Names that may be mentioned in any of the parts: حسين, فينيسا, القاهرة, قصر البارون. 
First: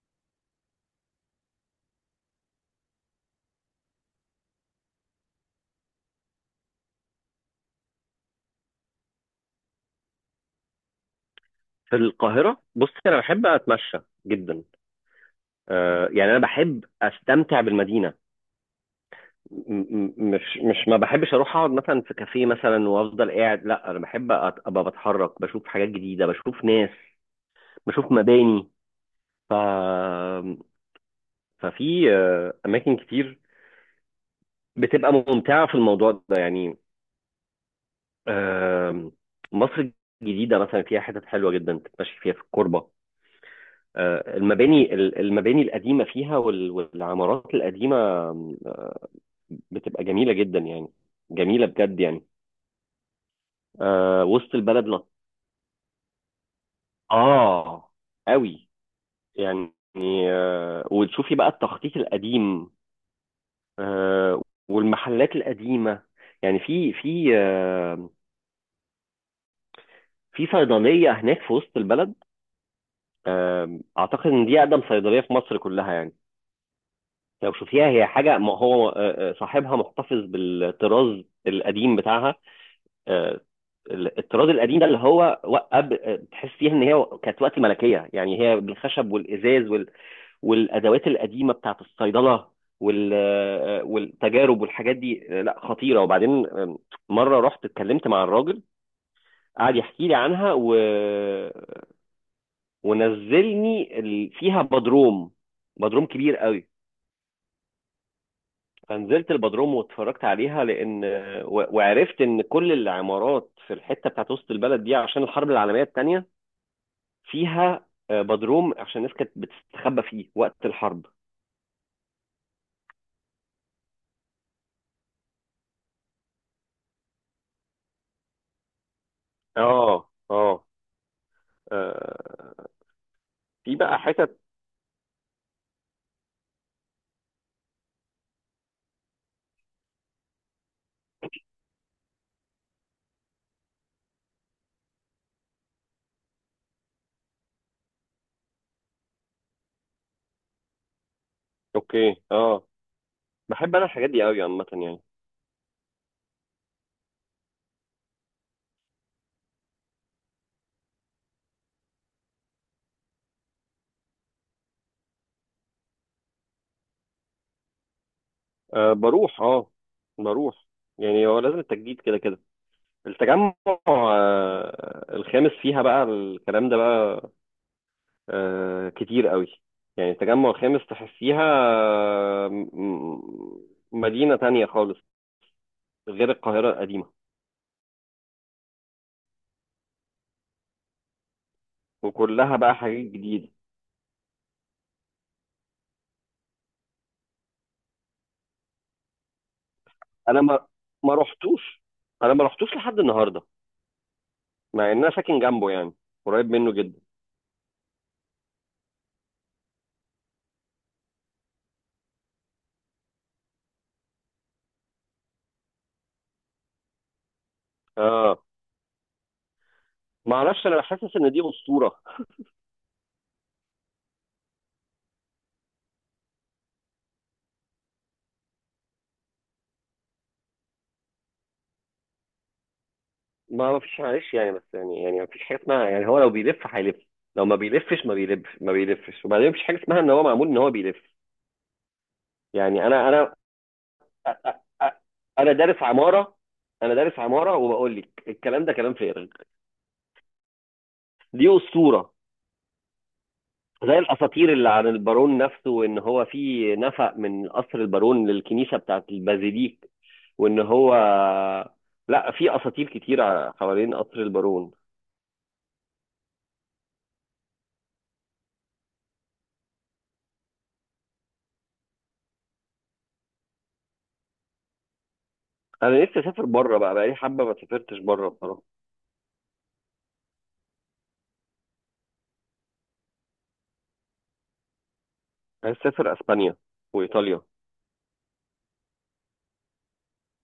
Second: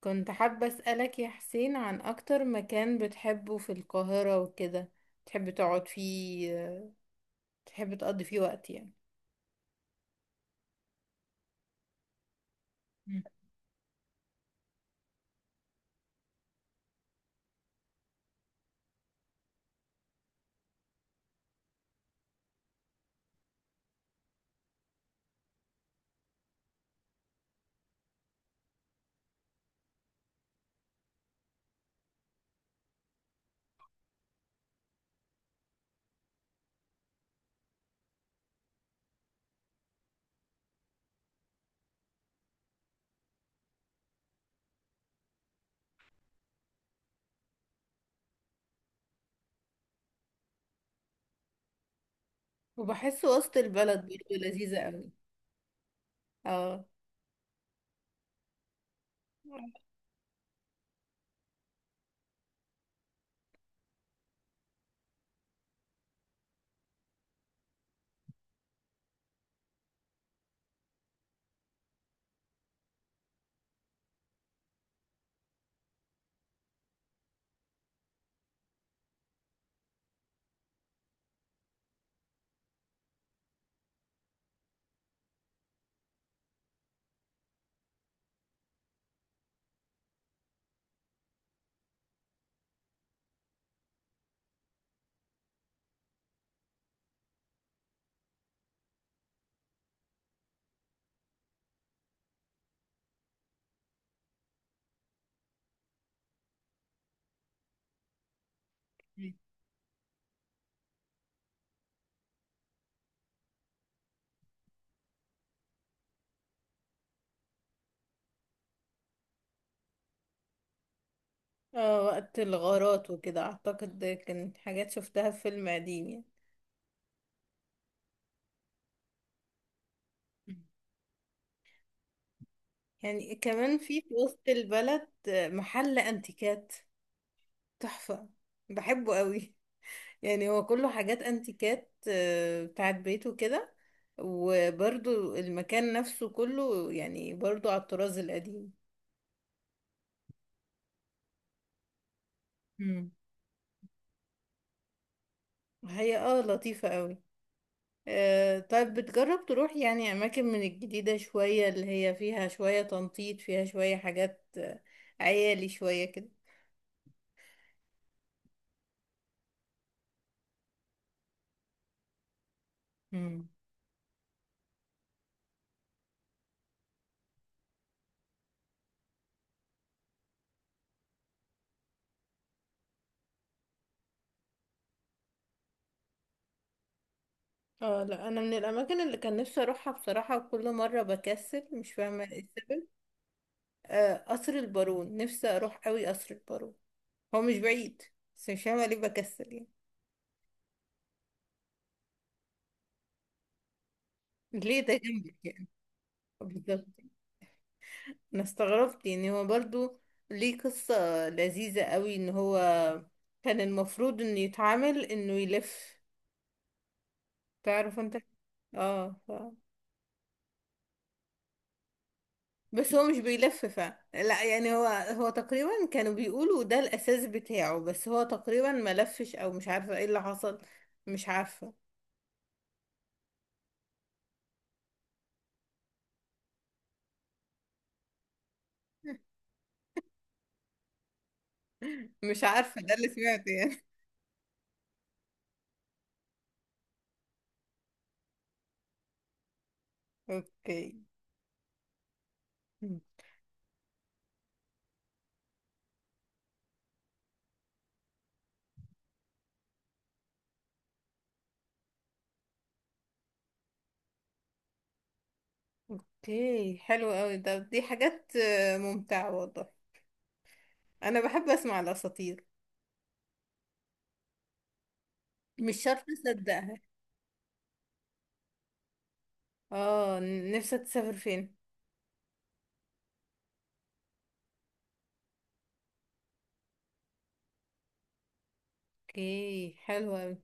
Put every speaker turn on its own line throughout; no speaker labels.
كنت حابة أسألك يا حسين عن أكتر مكان بتحبه في القاهرة وكده. تحب تقعد فيه، تحب تقضي فيه وقت يعني.
في القاهرة بص، أنا
مم.
بحب أتمشى جدا. يعني أنا بحب أستمتع بالمدينة. م- مش ما بحبش أروح أقعد مثلا في كافيه مثلا وأفضل قاعد. لا، أنا بحب أبقى بتحرك، بشوف حاجات جديدة، بشوف ناس، بشوف مباني. ف ففي أماكن كتير بتبقى ممتعة في الموضوع ده يعني. آم، مصر الجديدة مثلا فيها حتت حلوة جدا تتمشي فيها في الكوربة. المباني القديمة فيها والعمارات القديمة بتبقى جميلة جدا يعني، جميلة بجد يعني.
وبحسه وسط البلد
آه،
برضه
وسط
لذيذة
البلد
أوي. اه.
نقعة قوي يعني. آه، وتشوفي بقى التخطيط القديم، آه، والمحلات القديمة. يعني في صيدلية هناك في وسط البلد. آه، أعتقد إن دي أقدم صيدلية في مصر كلها يعني. لو شوفيها هي حاجة، ما هو صاحبها محتفظ بالطراز القديم بتاعها. آه، الطراز القديم ده اللي هو تحس فيها ان هي كانت وقت ملكيه، يعني هي بالخشب والازاز والادوات القديمه بتاعت الصيدله، والتجارب والحاجات دي. لا، خطيره. وبعدين، مره رحت اتكلمت مع الراجل، قعد يحكي لي عنها ونزلني فيها بدروم، بدروم كبير قوي. فنزلت
مم.
البدروم واتفرجت عليها، لان وعرفت ان كل العمارات في الحته بتاعت وسط البلد دي، عشان الحرب العالميه الثانيه، فيها بدروم عشان الناس كانت بتستخبى فيه وقت الحرب.
اه، وقت الغارات وكده أعتقد ده كان حاجات شفتها في فيلم قديم يعني.
اه،
مم.
اه. آه،
يعني
في
كمان
بقى
في
حتت.
وسط البلد محل أنتيكات تحفة، بحبه أوي. يعني هو كله حاجات انتيكات بتاعت بيته كده. وبرضو المكان نفسه كله يعني برضو على الطراز القديم.
اوكي، اه.
مم.
بحب انا الحاجات دي قوي عامه يعني.
هي لطيفة قوي. طيب، بتجرب تروح يعني أماكن من الجديدة شوية، اللي هي فيها شوية تنطيط، فيها شوية حاجات عيالي شوية كده؟
آه، بروح. اه، بروح. يعني هو لازم التجديد كده كده.
مم.
التجمع الخامس فيها بقى الكلام ده بقى، آه، كتير قوي. يعني التجمع الخامس تحسيها مدينة تانية خالص، غير القاهرة القديمة.
اه، لا انا من الاماكن اللي كان نفسي اروحها بصراحه، وكل مره بكسل مش فاهمه ايه
وكلها بقى
السبب.
حاجات جديدة.
قصر البارون، نفسي اروح قوي قصر البارون. هو مش بعيد، بس مش فاهمة ليه بكسل يعني.
انا ما رحتوش، انا ما رحتوش لحد النهارده،
ليه؟
مع
ده
ان انا
جنبك
ساكن
يعني.
جنبه يعني، قريب منه
بالظبط.
جدا.
أنا استغربت يعني. هو برضو ليه قصة لذيذة قوي، إن هو كان المفروض إنه يتعامل، إنه يلف، تعرف أنت
اه،
اه ف...
ما اعرفش، انا حاسس ان دي اسطوره.
بس هو مش بيلف. لا يعني، هو تقريبا كانوا بيقولوا ده الأساس بتاعه، بس هو تقريبا ما لفش، أو مش عارفة ايه اللي حصل. مش عارفة.
ما فيش، معلش يعني، بس يعني ما فيش حاجه اسمها يعني هو لو بيلف هيلف، لو ما بيلفش ما بيلف ما بيلفش. وبعدين ما فيش حاجه اسمها ان هو معمول ان هو بيلف.
مش عارفة،
يعني
ده اللي
انا
سمعته يعني.
أ- أ- أ- انا دارس عماره، انا دارس عماره وبقول لك الكلام ده كلام فارغ.
اوكي.
دي اسطوره، زي الاساطير اللي عن البارون نفسه، وان هو في نفق من قصر البارون للكنيسه بتاعت البازيليك، وان هو... لا، في اساطير كتير حوالين قصر البارون.
اوكي، حلو قوي. دي حاجات ممتعة والله. انا بحب اسمع الاساطير، مش
انا
شرط
نفسي اسافر
اصدقها.
بره بقى، بقالي حبه ما سافرتش بره بصراحه.
اه، نفسك تسافر فين؟
عايز اسافر اسبانيا وايطاليا.
اوكي، حلو قوي.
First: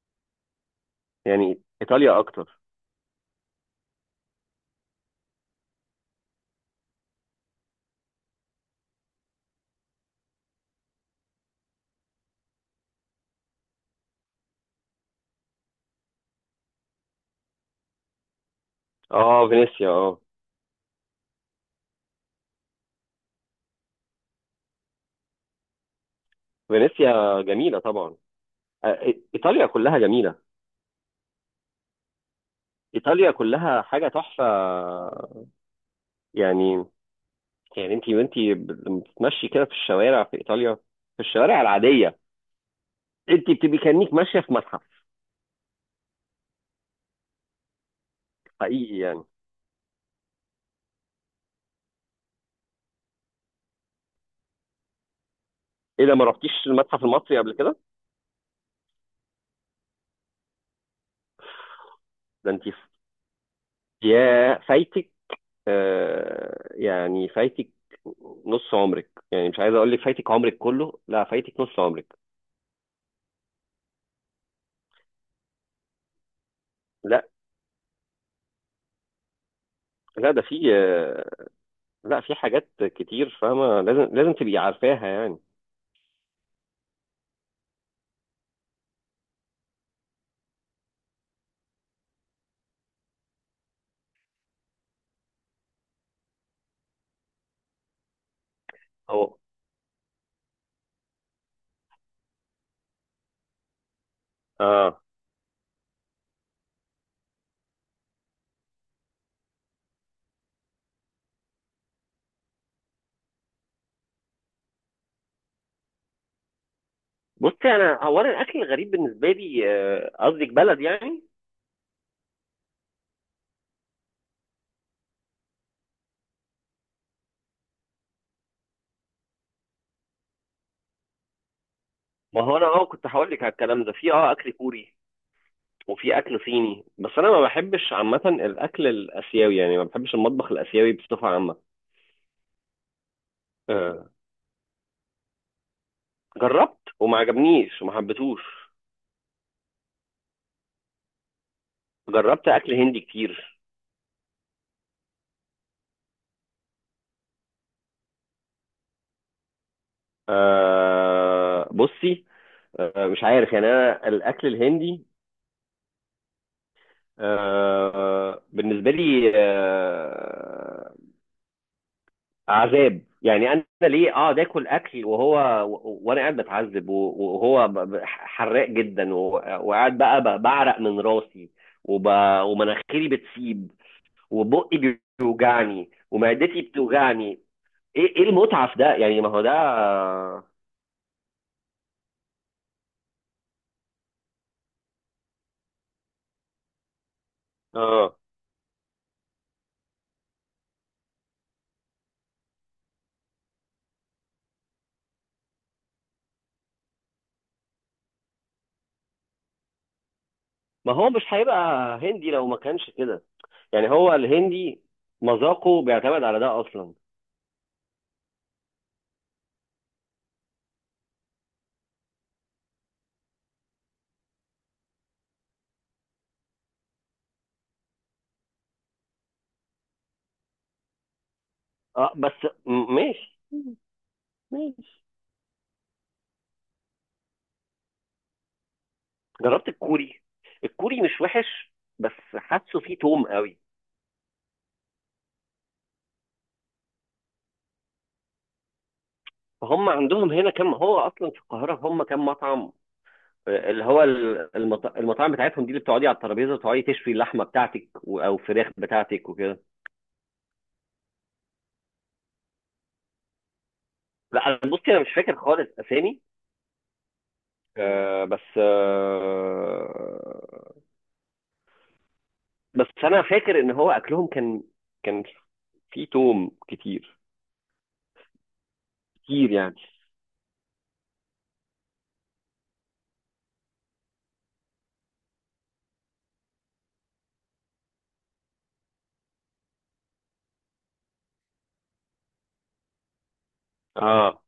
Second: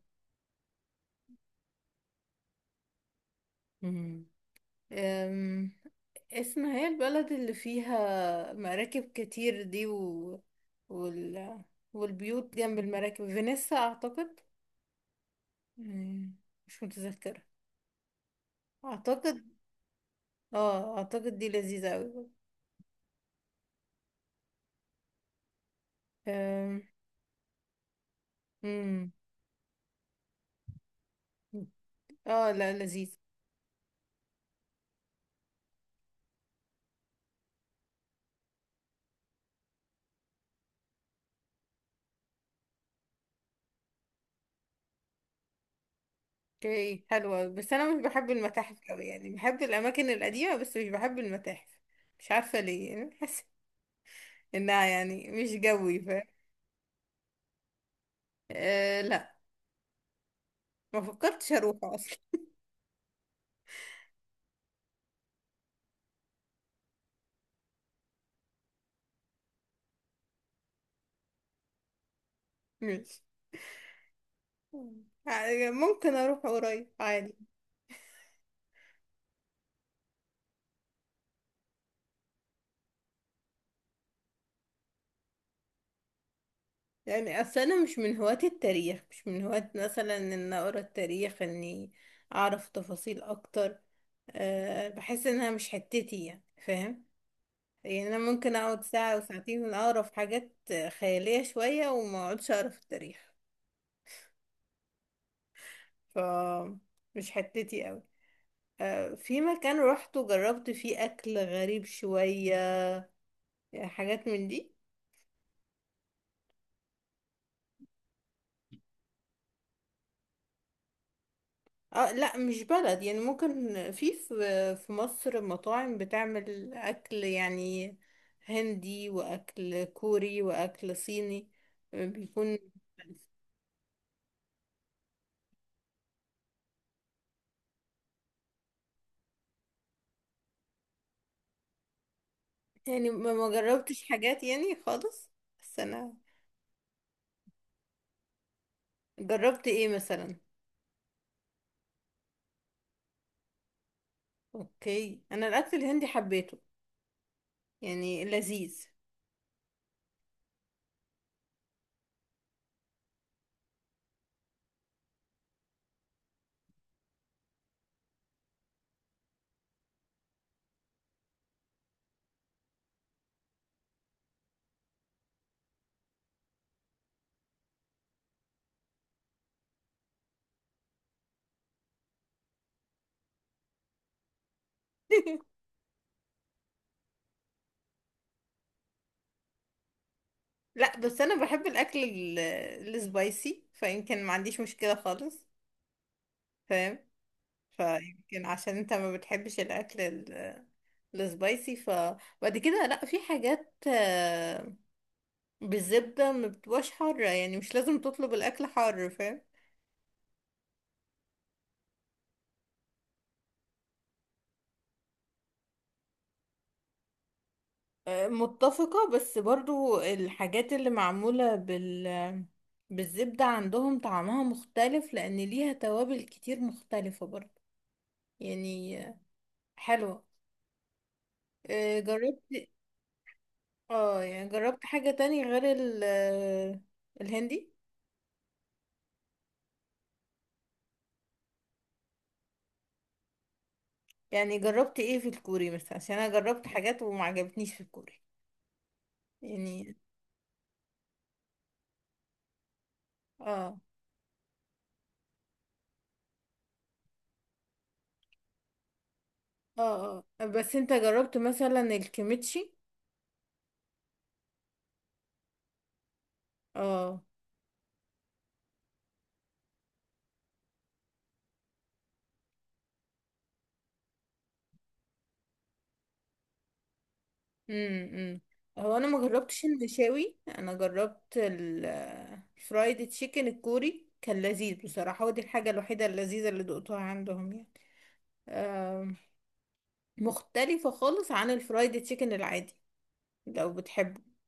يعني ايطاليا اكتر.
مم. أم، اسمها، هي البلد اللي فيها مراكب كتير دي وال... والبيوت جنب المراكب، فينيسا اعتقد. مم، مش متذكرة، اعتقد.
اه، فينيسيا، اه.
اه، اعتقد دي لذيذة قوي. أم،
فينيسيا جميله طبعا.
مم.
ايطاليا كلها جميله.
اه، لا لذيذ.
ايطاليا كلها حاجه تحفه يعني. يعني انت وانتي لما بتتمشي كده في الشوارع في ايطاليا، في الشوارع العاديه، انت بتبقي كانك ماشيه في متحف
اوكي حلوة، بس انا مش بحب المتاحف
حقيقي
قوي
يعني.
يعني. بحب الاماكن القديمة، بس مش بحب المتاحف. مش عارفة ليه يعني. بحس انها يعني مش جوي.
ايه ده، ما رحتيش المتحف المصري قبل كده؟
آه لا، ما فكرتش اروح اصلا.
ده انت يا فايتك، يعني فايتك نص عمرك. يعني مش عايز اقول لك فايتك عمرك كله، لا، فايتك نص عمرك.
مش، يعني ممكن اروح قريب
لا،
عادي.
لا، ده في لا، في حاجات كتير، فاهمه؟ لازم لازم تبقي عارفاها يعني.
يعني اصل انا مش من هواة التاريخ، مش من هواة مثلا ان اقرا التاريخ، اني اعرف تفاصيل اكتر. بحس انها مش حتتي يعني، فاهم؟ يعني انا ممكن اقعد ساعة او
هو...
ساعتين من اقرا في حاجات خيالية شوية، وما اقعدش اقرا في التاريخ.
اه
ف مش حتتي قوي. في مكان روحته جربت فيه اكل غريب شوية، يعني حاجات من دي.
بصي، انا الاكل الغريب بالنسبه لي، قصدك بلد يعني؟
اه لا، مش بلد، يعني ممكن في مصر مطاعم بتعمل اكل يعني هندي، واكل كوري، واكل صيني
ما هو
بيكون.
انا، كنت هقول لك على الكلام ده، في اكل كوري وفي اكل صيني، بس انا ما بحبش عامه الاكل الاسيوي يعني، ما بحبش المطبخ الاسيوي بصفه عامه.
يعني ما جربتش حاجات يعني خالص، بس انا.
جربت وما عجبنيش وما حبيتهوش.
جربت ايه مثلا؟
جربت اكل هندي كتير.
اوكي، انا الاكل الهندي حبيته يعني، لذيذ.
أه، بصي، أه، مش عارف يعني. انا الاكل الهندي أه، بالنسبه لي أه، عذاب يعني. انا ليه اقعد اكل اكل، وهو... وانا قاعد بتعذب، وهو حراق جدا، وقاعد بقى بعرق من راسي وب... ومناخيري بتسيب، وبقي بيوجعني ومعدتي بتوجعني. ايه، ايه المتعه في ده يعني؟ ما هو ده...
لا بس انا بحب الاكل السبايسي، فيمكن ما عنديش مشكلة خالص، فاهم؟
اه،
فيمكن عشان انت ما بتحبش الاكل السبايسي، فبعد كده لا، في حاجات بالزبدة ما بتبقاش حارة يعني. مش لازم تطلب الاكل حار فاهم.
ما هو مش هيبقى هندي لو ما كانش كده. يعني هو الهندي مذاقه بيعتمد على ده اصلا.
متفقة، بس برضو الحاجات اللي معمولة بالزبدة عندهم طعمها مختلف، لأن ليها توابل كتير مختلفة برضو يعني، حلوة.
اه،
جربت.
بس ماشي،
اه، يعني جربت
ماشي.
حاجة تانية غير ال آه، الهندي.
جربت الكوري، الكوري مش وحش، بس حاسه فيه توم قوي.
يعني جربت ايه في الكوري مثلا، عشان انا جربت حاجات وما عجبتنيش في الكوري
فهم
يعني.
عندهم هنا، كم هو اصلا في القاهره هم كم مطعم؟ آه،
اه
اللي هو المطاعم بتاعتهم دي، اللي بتقعدي على الترابيزه وتقعدي تشوي اللحمه بتاعتك او الفراخ بتاعتك وكده.
اه اه، بس انت جربت مثلا الكيميتشي؟
لا أنا- بصي، انا مش فاكر خالص اسامي.
اه.
آه، بس آه، بس انا فاكر ان هو اكلهم كان كان فيه توم كتير،
امم امم هو انا ما
كتير
جربتش
يعني.
المشاوي. انا جربت الفرايد تشيكن الكوري، كان لذيذ بصراحة، ودي الحاجة الوحيدة اللذيذة اللي دقتها عندهم يعني. آم، مختلفة خالص عن الفرايد تشيكن العادي لو بتحبه.
اه،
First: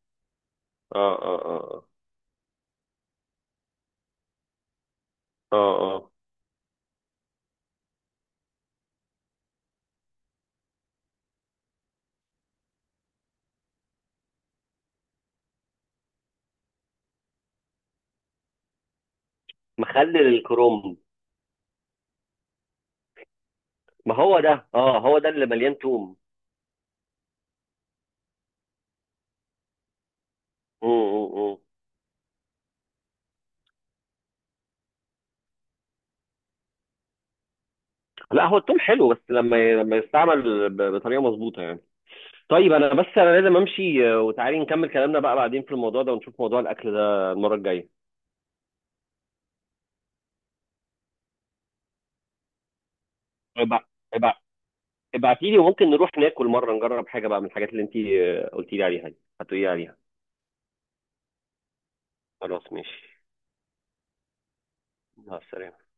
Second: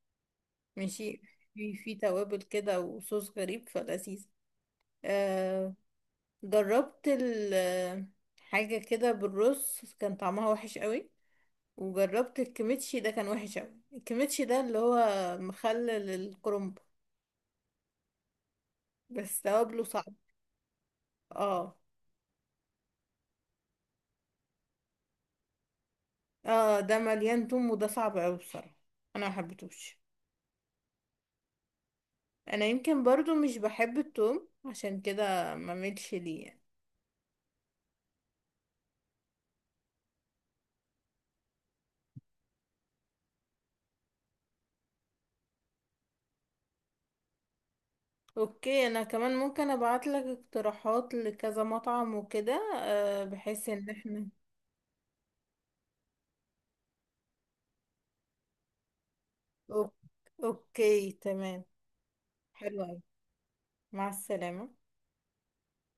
اه،
ماشي.
اه،
في
اه،
في توابل كده وصوص غريب فلذيذ.
اه،
آه،
اه.
جربت حاجة كده بالرز كان طعمها وحش قوي. وجربت الكيميتشي ده كان وحش قوي. الكيميتشي ده اللي هو مخلل الكرنب، بس توابله صعب.
مخلل الكروم.
اه
ما هو ده، اه، هو ده اللي مليان توم.
اه، ده مليان توم، وده صعب اوي بصراحة. انا ما حبيتهوش.
مم، مم، مم.
انا يمكن برضو مش بحب التوم، عشان كده ما ملش ليه يعني.
لا، هو التوم حلو بس لما يستعمل بطريقه مظبوطه يعني. طيب، انا بس لازم امشي، آه، وتعالي نكمل كلامنا بقى بعدين في الموضوع ده، ونشوف موضوع الاكل ده المره الجايه.
اوكي، انا كمان ممكن ابعت لك اقتراحات لكذا مطعم وكده، بحيث ان احنا.
طيب، ابعتي لي وممكن نروح ناكل مرة، نجرب حاجة بقى من الحاجات اللي انت قلتي لي عليها دي هتقولي لي
أوك-
عليها.
اوكي، تمام.
خلاص،
حلو اوي.
ماشي.
مع السلامة.
مع السلامة.